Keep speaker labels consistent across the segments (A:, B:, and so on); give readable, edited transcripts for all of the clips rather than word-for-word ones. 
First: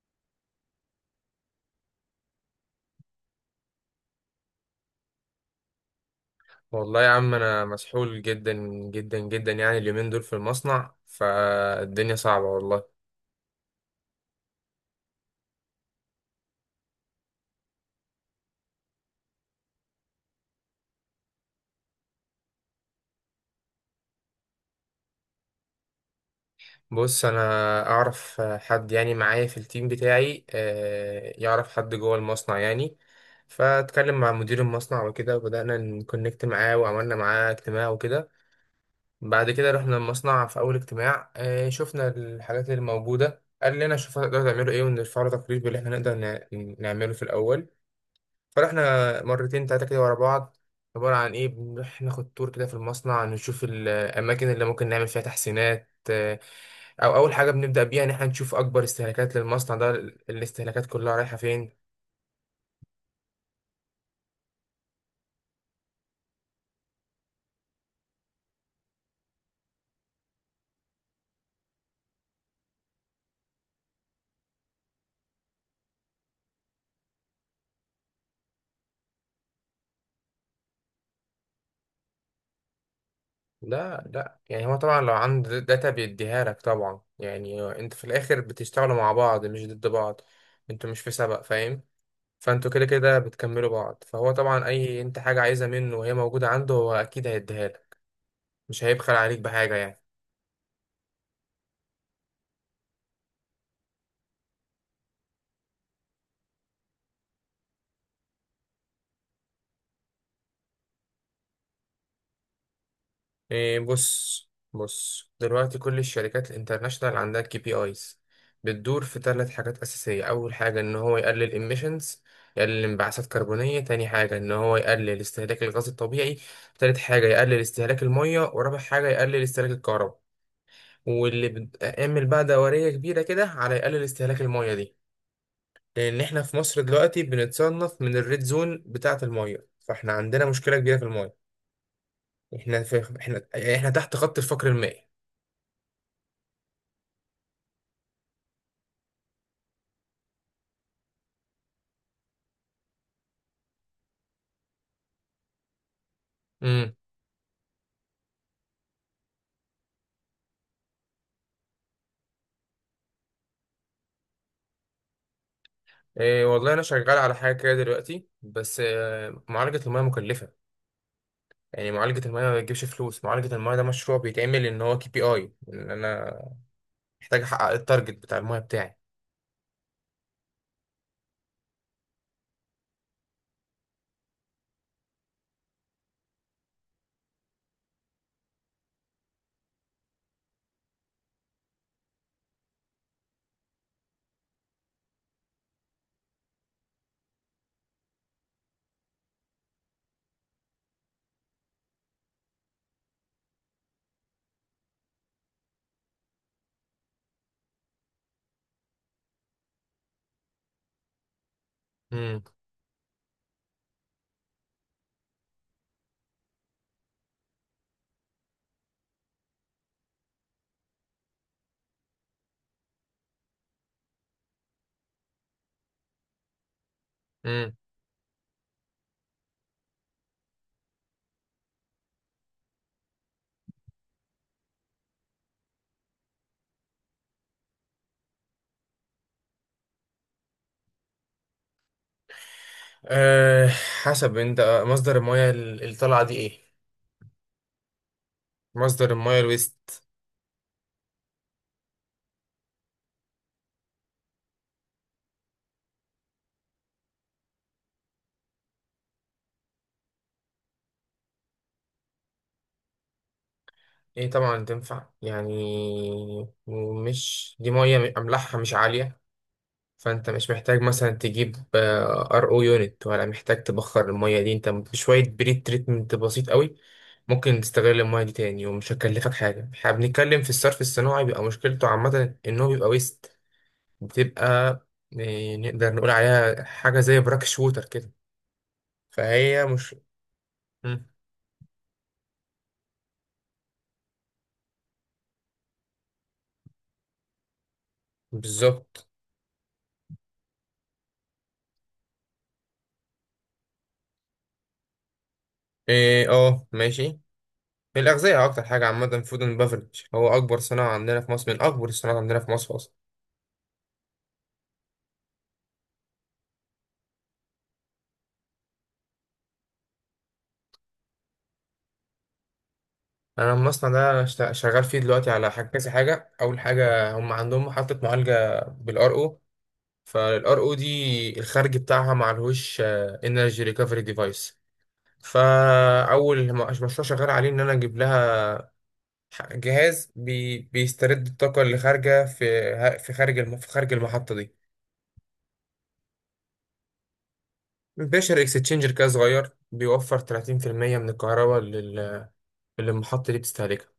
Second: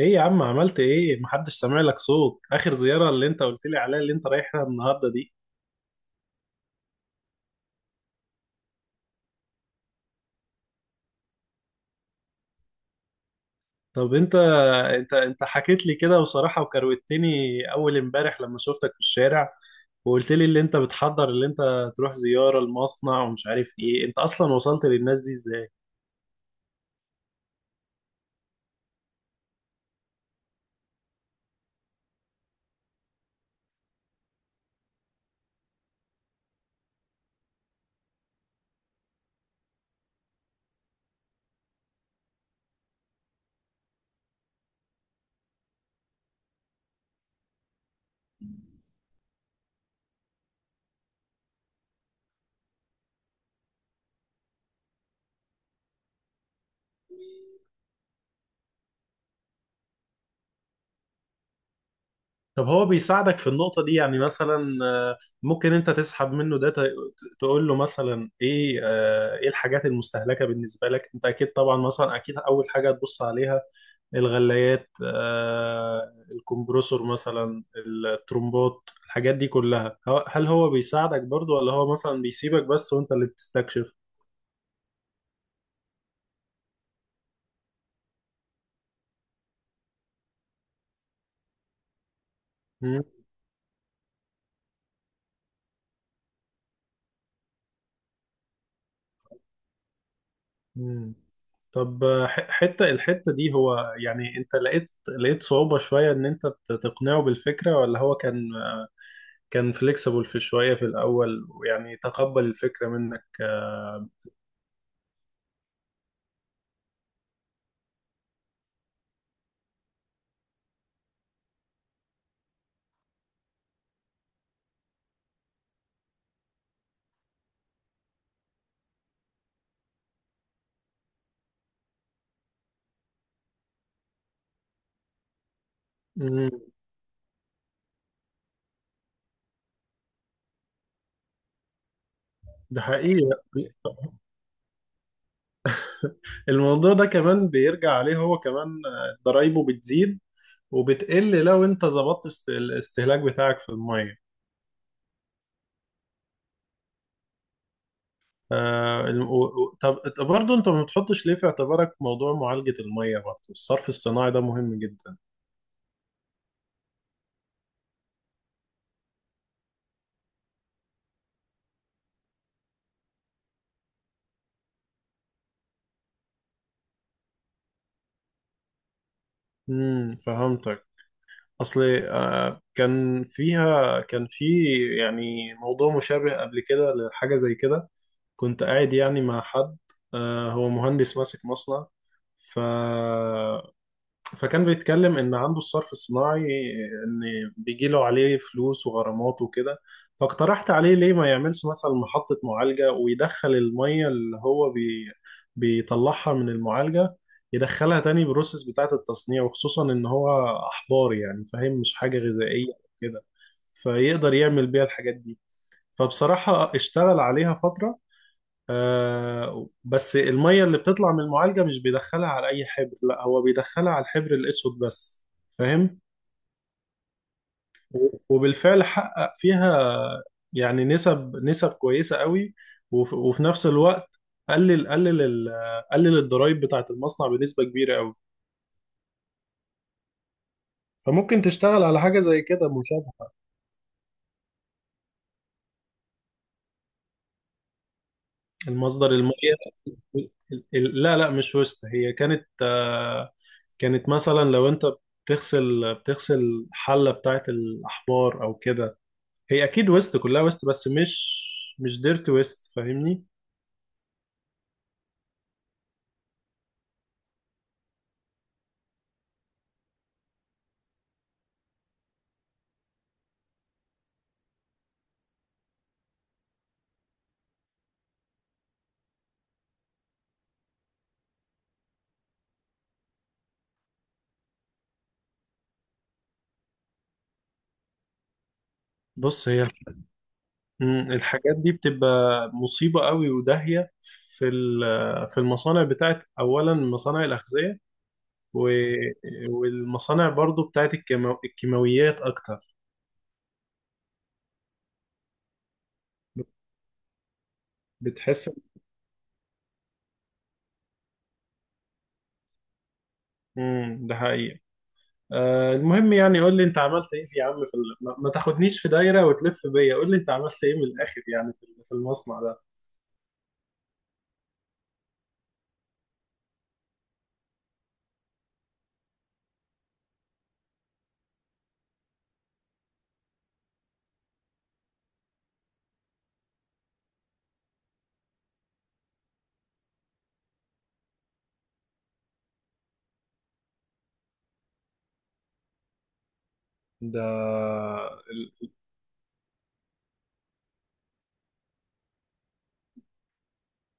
A: ايه يا عم، عملت ايه؟ محدش سامع لك صوت. اخر زيارة اللي انت قلت لي عليها اللي انت رايحها النهاردة دي،
B: والله يا عم، انا مسحول جدا جدا جدا. يعني اليومين دول في المصنع، فالدنيا صعبة والله.
A: طب انت حكيت لي كده وصراحة وكروتني اول امبارح لما شفتك في الشارع، وقلت لي اللي انت بتحضر، اللي انت تروح زيارة المصنع ومش عارف ايه. انت اصلا وصلت للناس دي ازاي؟
B: بص، انا اعرف حد، يعني معايا في التيم بتاعي، يعرف حد جوه المصنع يعني. فاتكلم مع مدير المصنع وكده، وبدأنا نكونكت معاه، وعملنا معاه اجتماع وكده. بعد كده رحنا المصنع في اول اجتماع، شفنا الحاجات اللي موجودة. قال لنا شوفوا هتقدروا تعملوا ايه، ونرفع له تقرير باللي احنا نقدر نعمله في الاول. فرحنا مرتين تلاتة كده ورا بعض. عبارة عن إيه؟ بنروح ناخد تور كده في المصنع، نشوف الأماكن اللي ممكن نعمل فيها تحسينات، أو أول حاجة بنبدأ بيها إن إحنا نشوف أكبر استهلاكات للمصنع ده. الاستهلاكات كلها رايحة فين؟
A: طب هو بيساعدك في النقطة دي؟ يعني مثلا ممكن انت تسحب منه ده، تقول له مثلا ايه. ايه الحاجات المستهلكة بالنسبة لك؟ انت اكيد طبعا مثلا اكيد اول حاجة تبص عليها الغلايات، الكمبروسور، مثلا الترمبات، الحاجات دي كلها. هل هو بيساعدك برضو ولا هو مثلا بيسيبك بس وانت اللي بتستكشف؟
B: لا لا، يعني هو طبعا لو عنده داتا بيديها لك طبعا. يعني أنت في الآخر بتشتغلوا مع بعض مش ضد بعض، أنتوا مش في سبق، فاهم؟ فأنتوا كده
A: مم.
B: كده بتكملوا بعض، فهو طبعا أي أنت حاجة عايزها منه وهي موجودة عنده هو أكيد هيديها لك. مش هيبخل عليك بحاجة يعني.
A: مم. طب حتة الحتة دي، هو يعني انت لقيت صعوبة شوية ان انت تقنعه بالفكرة، ولا هو كان فليكسبل في شوية في الأول ويعني تقبل الفكرة منك؟
B: إيه، بص بص دلوقتي كل الشركات الانترناشنال عندها كي بي ايز. بتدور في ثلاث حاجات أساسية. أول حاجة إن هو يقلل emissions، يقلل انبعاثات كربونية. تاني حاجة إن هو يقلل استهلاك الغاز الطبيعي. تالت حاجة يقلل استهلاك المية، ورابع حاجة يقلل استهلاك الكهرباء. واللي بتعمل بقى دورية كبيرة كده على يقلل استهلاك المية دي، لأن إحنا
A: مم.
B: في مصر دلوقتي بنتصنف من الريد زون بتاعة المية، فإحنا عندنا مشكلة كبيرة في المية.
A: ده حقيقي.
B: إحنا يعني إحنا تحت خط الفقر المائي.
A: الموضوع ده كمان بيرجع عليه هو كمان. ضرايبه بتزيد وبتقل لو انت ظبطت الاستهلاك بتاعك في الميه. طب برضه انت ما بتحطش ليه في اعتبارك موضوع معالجة الميه برضه؟ الصرف الصناعي ده مهم جدا.
B: إيه، والله انا شغال على حاجه كده دلوقتي بس، معالجه المياه مكلفه. يعني معالجه المياه ما بتجيبش فلوس. معالجه المياه ده مشروع بيتعمل ان هو كي بي اي، ان انا محتاج احقق التارجت بتاع المياه بتاعي.
A: امم، فهمتك. اصل كان فيها كان في يعني موضوع مشابه قبل كده لحاجة زي كده. كنت قاعد يعني مع حد، هو مهندس ماسك مصنع. ف فكان بيتكلم ان عنده الصرف الصناعي، ان بيجي له عليه فلوس وغرامات وكده. فاقترحت عليه ليه ما يعملش مثلا محطة معالجة، ويدخل المية اللي هو بيطلعها من المعالجة، يدخلها تاني بروسيس بتاعة التصنيع، وخصوصا ان هو احبار، يعني فاهم، مش حاجة
B: امم.
A: غذائية كده، فيقدر يعمل بيها الحاجات دي. فبصراحة اشتغل عليها فترة. بس المية اللي بتطلع من المعالجة مش بيدخلها على أي حبر، لا، هو بيدخلها على الحبر الأسود بس، فاهم.
B: امم.
A: وبالفعل حقق فيها يعني نسب كويسة قوي. وف- وفي نفس الوقت قلل قلل ال- قلل الضرايب بتاعة المصنع بنسبة كبيرة قوي. فممكن تشتغل على حاجة زي كده مشابهة.
B: أه، حسب انت مصدر المياه اللي طالعه دي ايه.
A: المصدر
B: مصدر
A: المية
B: المياه الويست.
A: ال- لا، لا، مش وسط. هي كانت كانت مثلا لو انت بتغسل حلة بتاعة الأحبار أو كده، هي اكيد ويست، كلها ويست، بس مش ديرت ويست، فاهمني؟
B: ايه طبعا تنفع يعني. مش دي مياه املاحها مش عاليه؟ فانت مش محتاج مثلا تجيب ار او يونت، ولا محتاج تبخر المية دي. انت بشوية بريد تريتمنت بسيط قوي ممكن تستغل المية دي تاني، ومش هتكلفك حاجة. احنا بنتكلم في الصرف الصناعي، بيبقى مشكلته عامة ان هو بيبقى ويست. بتبقى، نقدر نقول عليها حاجة زي براك شوتر كده.
A: بص
B: فهي
A: هي،
B: مش. مم.
A: مم، الحاجات دي بتبقى مصيبة قوي وداهية في في المصانع بتاعت اولا مصانع الاغذية، و-
B: بالظبط.
A: والمصانع برضو بتاعت الكيماويات اكتر.
B: ايه، اه، ماشي. الأغذية
A: بتحس.
B: أكتر حاجة عامة. فود اند بافرج هو أكبر صناعة عندنا في مصر، من أكبر الصناعات عندنا في مصر أصلا.
A: امم، ده حقيقي. المهم، يعني قول لي انت عملت ايه في يا عم في ما تاخدنيش في دايرة وتلف بيا. قول لي انت عملت ايه من الاخر يعني في المصنع ده؟
B: انا المصنع ده شغال فيه دلوقتي على حاجه كذا حاجه. اول حاجه هم عندهم محطه معالجه بالار او. فالار او دي الخارج بتاعها معلهوش انرجي ريكفري ديفايس. فاول مشروع شغال عليه ان انا اجيب لها جهاز بي بيسترد الطاقه اللي خارجه في خارج المحطه دي.
A: ده
B: بيشر اكستشينجر كده صغير، بيوفر 30% من الكهرباء اللي المحطه دي بتستهلكها.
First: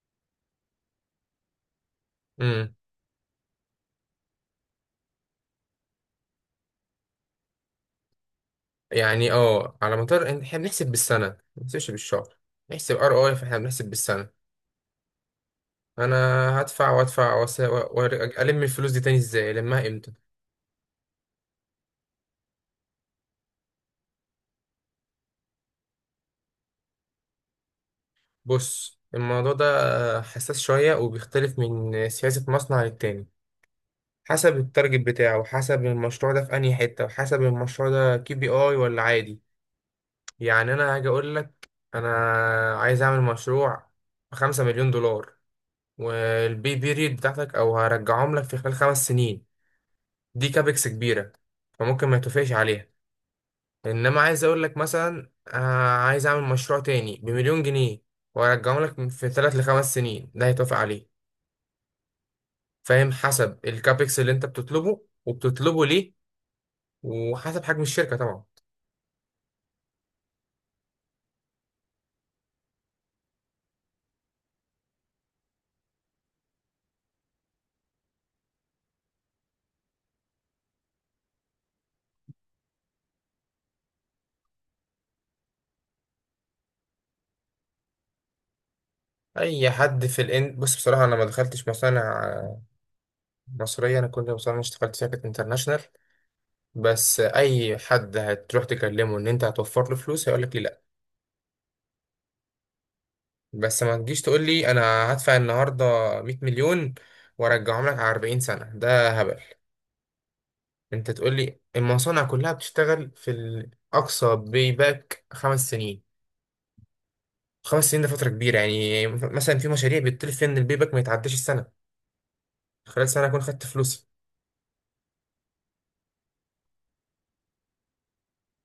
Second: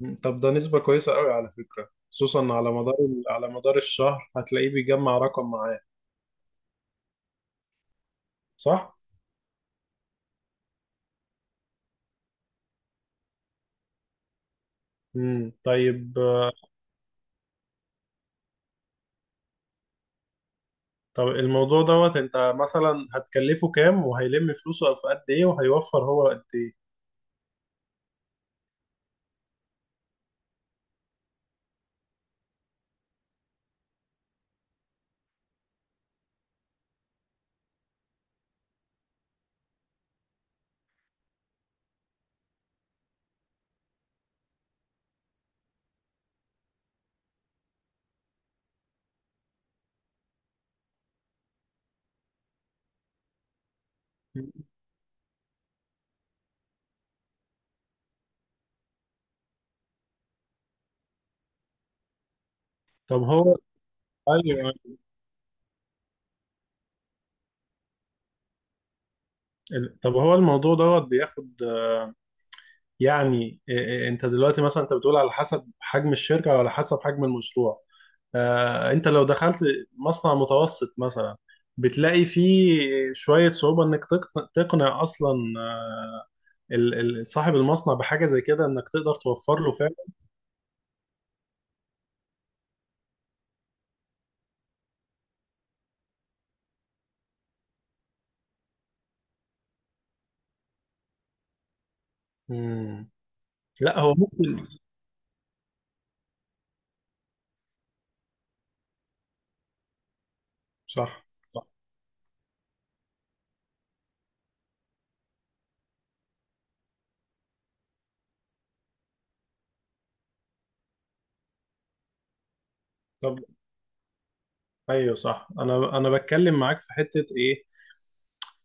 A: مم. طب ده نسبة كويسة قوي على فكرة، خصوصا على
B: امم.
A: مدار، على مدار الشهر هتلاقيه بيجمع رقم معاه، صح؟
B: يعني اه، على مدار احنا بنحسب بالسنة، ما بنحسبش بالشهر. نحسب ار اي. فاحنا بنحسب بالسنة.
A: امم،
B: انا
A: طيب.
B: هدفع وادفع وأس- و- وأرجع- الم الفلوس دي تاني ازاي؟ المها امتى؟
A: طب الموضوع دوت انت مثلا هتكلفه كام، وهيلم فلوسه في قد ايه، وهيوفر هو قد ايه؟
B: بص، الموضوع ده حساس شوية، وبيختلف من سياسة مصنع للتاني. حسب التارجت بتاعه، وحسب المشروع ده في انهي حتة، وحسب المشروع ده كي بي اي ولا عادي. يعني انا هاجي اقول لك، انا عايز اعمل مشروع بـ5 مليون دولار، والبي بيريد بتاعتك او هرجعهم لك في خلال 5 سنين. دي كابكس كبيرة، فممكن ما يتوافقش عليها. انما عايز اقول
A: مم.
B: لك مثلا، عايز اعمل مشروع تاني بمليون جنيه، وارجعه لك في 3 لـ 5 سنين، ده هيتوافق عليه. فاهم؟
A: طب هو،
B: حسب الكابكس اللي انت
A: ايوه.
B: بتطلبه، وبتطلبه ليه، وحسب حجم الشركة طبعا.
A: طب هو الموضوع دوت بياخد يعني إيه- إيه، انت دلوقتي مثلا انت بتقول على حسب حجم الشركة او على حسب حجم المشروع. انت لو دخلت مصنع متوسط مثلا، بتلاقي فيه شوية صعوبة انك تقنع اصلا ال- صاحب المصنع بحاجة زي كده، انك تقدر توفر له
B: اي
A: فعلا.
B: حد في الان، بص، بصراحة انا ما دخلتش مصانع مصرية. انا كل مصانع اللي اشتغلت فيها كانت انترناشونال. بس اي حد هتروح تكلمه ان انت هتوفر له فلوس هيقول لك.
A: مم.
B: بس ما
A: لا، هو
B: تجيش تقول
A: ممكن.
B: لي انا هدفع النهارده 100 مليون وارجعهم لك على 40 سنه، ده هبل. انت
A: صح.
B: تقول لي
A: صح.
B: المصانع كلها بتشتغل في الاقصى باك 5 سنين. 5 سنين ده فتره كبيره، يعني مثلا في مشاريع بيطلب فيها ان البيباك ما يتعداش السنه. خلال سنه
A: طب،
B: اكون خدت فلوسي.
A: ايوه صح، انا انا بتكلم معاك في حتة ايه.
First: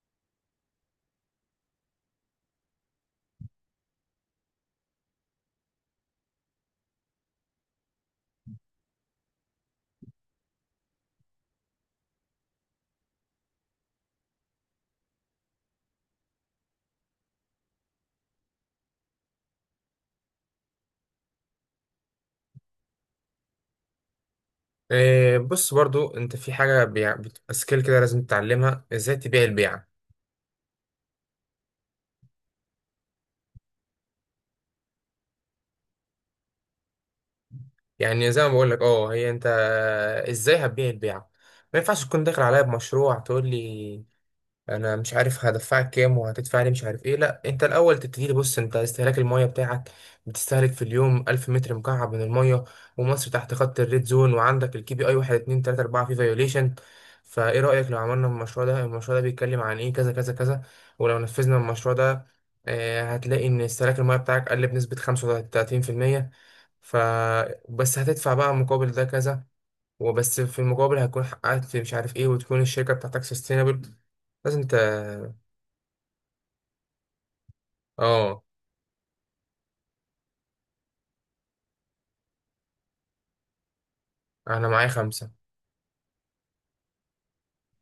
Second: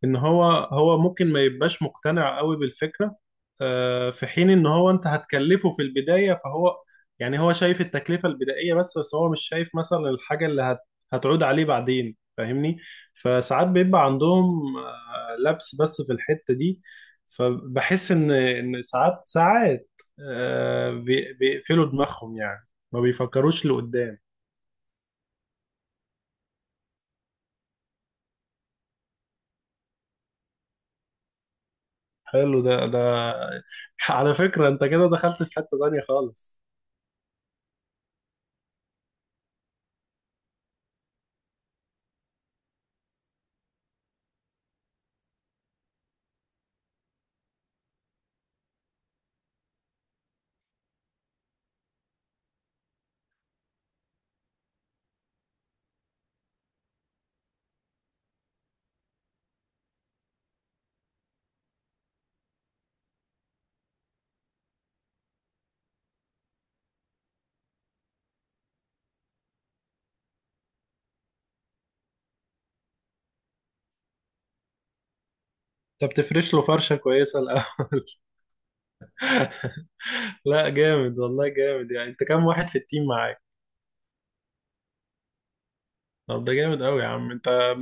A: ان هو هو ممكن ما يبقاش مقتنع قوي بالفكرة، في حين ان هو انت هتكلفه في البداية. فهو يعني هو شايف التكلفة البدائية بس، بس هو مش شايف مثلا الحاجة اللي هتعود عليه بعدين، فاهمني. فساعات بيبقى عندهم لبس بس في الحتة دي. فبحس ان ساعات، بيقفلوا دماغهم، يعني ما بيفكروش لقدام.
B: بص برضو، انت في حاجه بتبقى سكيل كده لازم تتعلمها، ازاي تبيع البيعه.
A: حلو. ده على فكرة، انت كده دخلت في حتة تانية خالص.
B: يعني زي ما بقول لك اه، هي انت ازاي هتبيع البيعه. ما ينفعش تكون داخل عليا بمشروع تقول لي انا مش عارف هدفعك كام وهتدفع لي مش عارف ايه. لا، انت الاول تبتدي تبص انت استهلاك الميه بتاعك. بتستهلك في اليوم 1000 متر مكعب من الميه، ومصر تحت خط الريد زون، وعندك الكي بي اي 1، 2، 3، 4 في فيوليشن. فايه رايك لو عملنا المشروع ده؟ المشروع ده بيتكلم عن ايه؟ كذا كذا كذا. ولو نفذنا المشروع ده، هتلاقي ان استهلاك الميه بتاعك قل بنسبه 35%. ف بس هتدفع بقى مقابل ده كذا. وبس، في المقابل هتكون حققت مش عارف ايه، وتكون الشركة بتاعتك سستينابل. لازم انت.
A: انت بتفرش له فرشة كويسة الأول.
B: اه،
A: لا جامد، والله جامد. يعني انت كام واحد في التيم معاك؟
B: انا معايا خمسة.
A: طب ده جامد قوي يا عم انت.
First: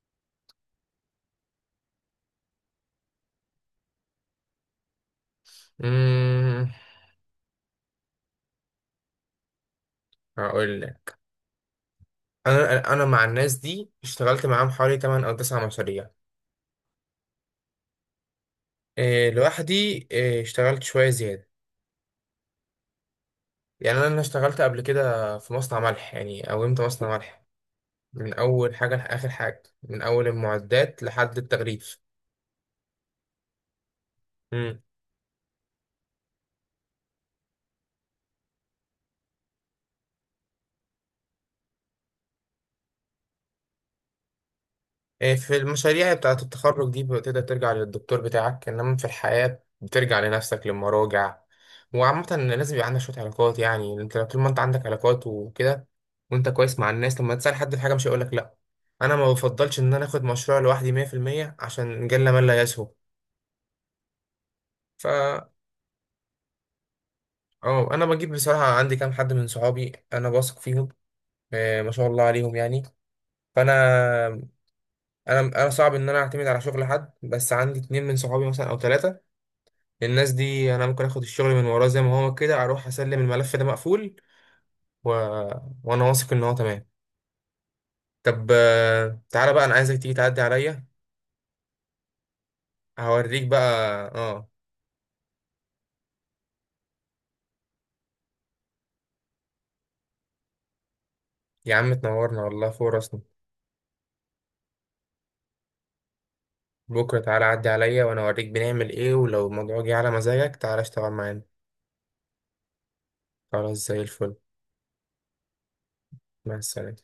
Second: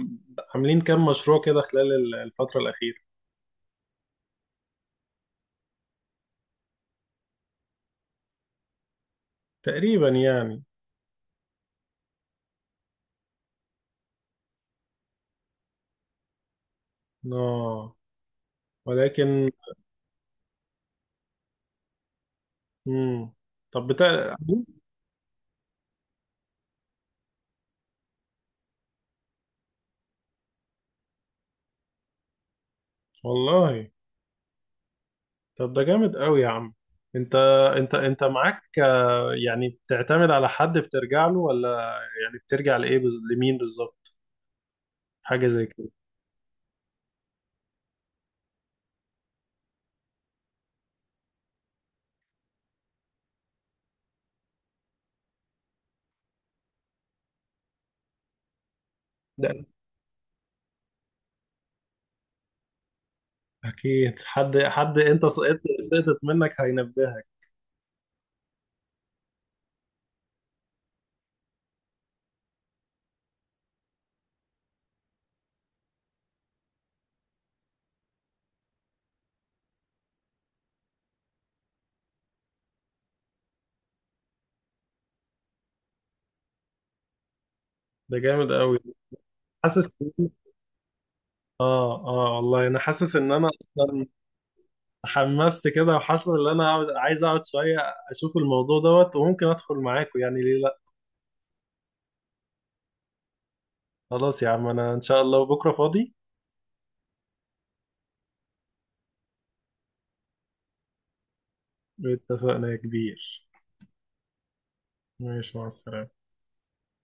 A: عاملين كام مشروع كده خلال الفترة الأخيرة
B: امم.
A: تقريبا يعني؟
B: هقول لك، انا مع الناس دي اشتغلت معاهم حوالي 8 او 9 مشاريع.
A: اه،
B: إيه،
A: ولكن.
B: لوحدي، إيه، اشتغلت شوية زيادة.
A: مم. طب
B: يعني انا
A: بتاع.
B: اشتغلت قبل كده في مصنع ملح، يعني قومت مصنع ملح من اول حاجة لاخر حاجة، من اول المعدات لحد التغليف.
A: والله، طب ده جامد قوي يا عم انت. انت معاك، يعني بتعتمد على حد بترجع له، ولا يعني بترجع لمين بالظبط؟
B: إيه،
A: حاجة
B: في
A: زي كده.
B: المشاريع بتاعة التخرج دي بتقدر ترجع للدكتور بتاعك، إنما في الحياة بترجع لنفسك، للمراجع. وعامة لازم يبقى عندك شوية علاقات. يعني أنت طول ما أنت عندك علاقات وكده، وأنت كويس مع الناس، لما تسأل حد في حاجة مش هيقولك لأ. أنا ما
A: ده
B: بفضلش إن أنا آخد مشروع لوحدي 100%، عشان جل من لا يسهو.
A: أكيد حد أنت
B: فا
A: سقطت، سقطت منك، هينبهك.
B: أه، أنا بجيب، بصراحة عندي كام حد من صحابي أنا واثق فيهم، ما شاء الله عليهم يعني. فأنا أنا أنا صعب إن أنا أعتمد على شغل حد، بس عندي اتنين من صحابي مثلا أو تلاتة. الناس دي انا ممكن اخد الشغل من وراه، زي ما هو كده اروح اسلم الملف ده مقفول، و... وانا واثق ان هو تمام.
A: ده
B: طب،
A: جامد قوي.
B: تعالى بقى، انا
A: حاسس
B: عايزك تيجي
A: إن-
B: تعدي عليا.
A: آه آه والله، أنا حاسس إن
B: هوريك
A: أنا
B: بقى.
A: أصلا
B: اه،
A: حمست كده، وحاسس إن أنا عايز أقعد شوية، أشوف الموضوع دوت، وممكن أدخل معاكم يعني. ليه لأ؟
B: يا عم تنورنا والله، فوق راسنا.
A: خلاص يا عم، أنا إن شاء الله بكرة فاضي.
B: بكره تعالى عدي عليا، وانا اوريك بنعمل ايه، ولو الموضوع جه على مزاجك تعالى اشتغل معانا.
A: اتفقنا يا كبير.
B: خلاص، زي الفل.
A: ماشي، مع السلامة.
B: مع السلامه.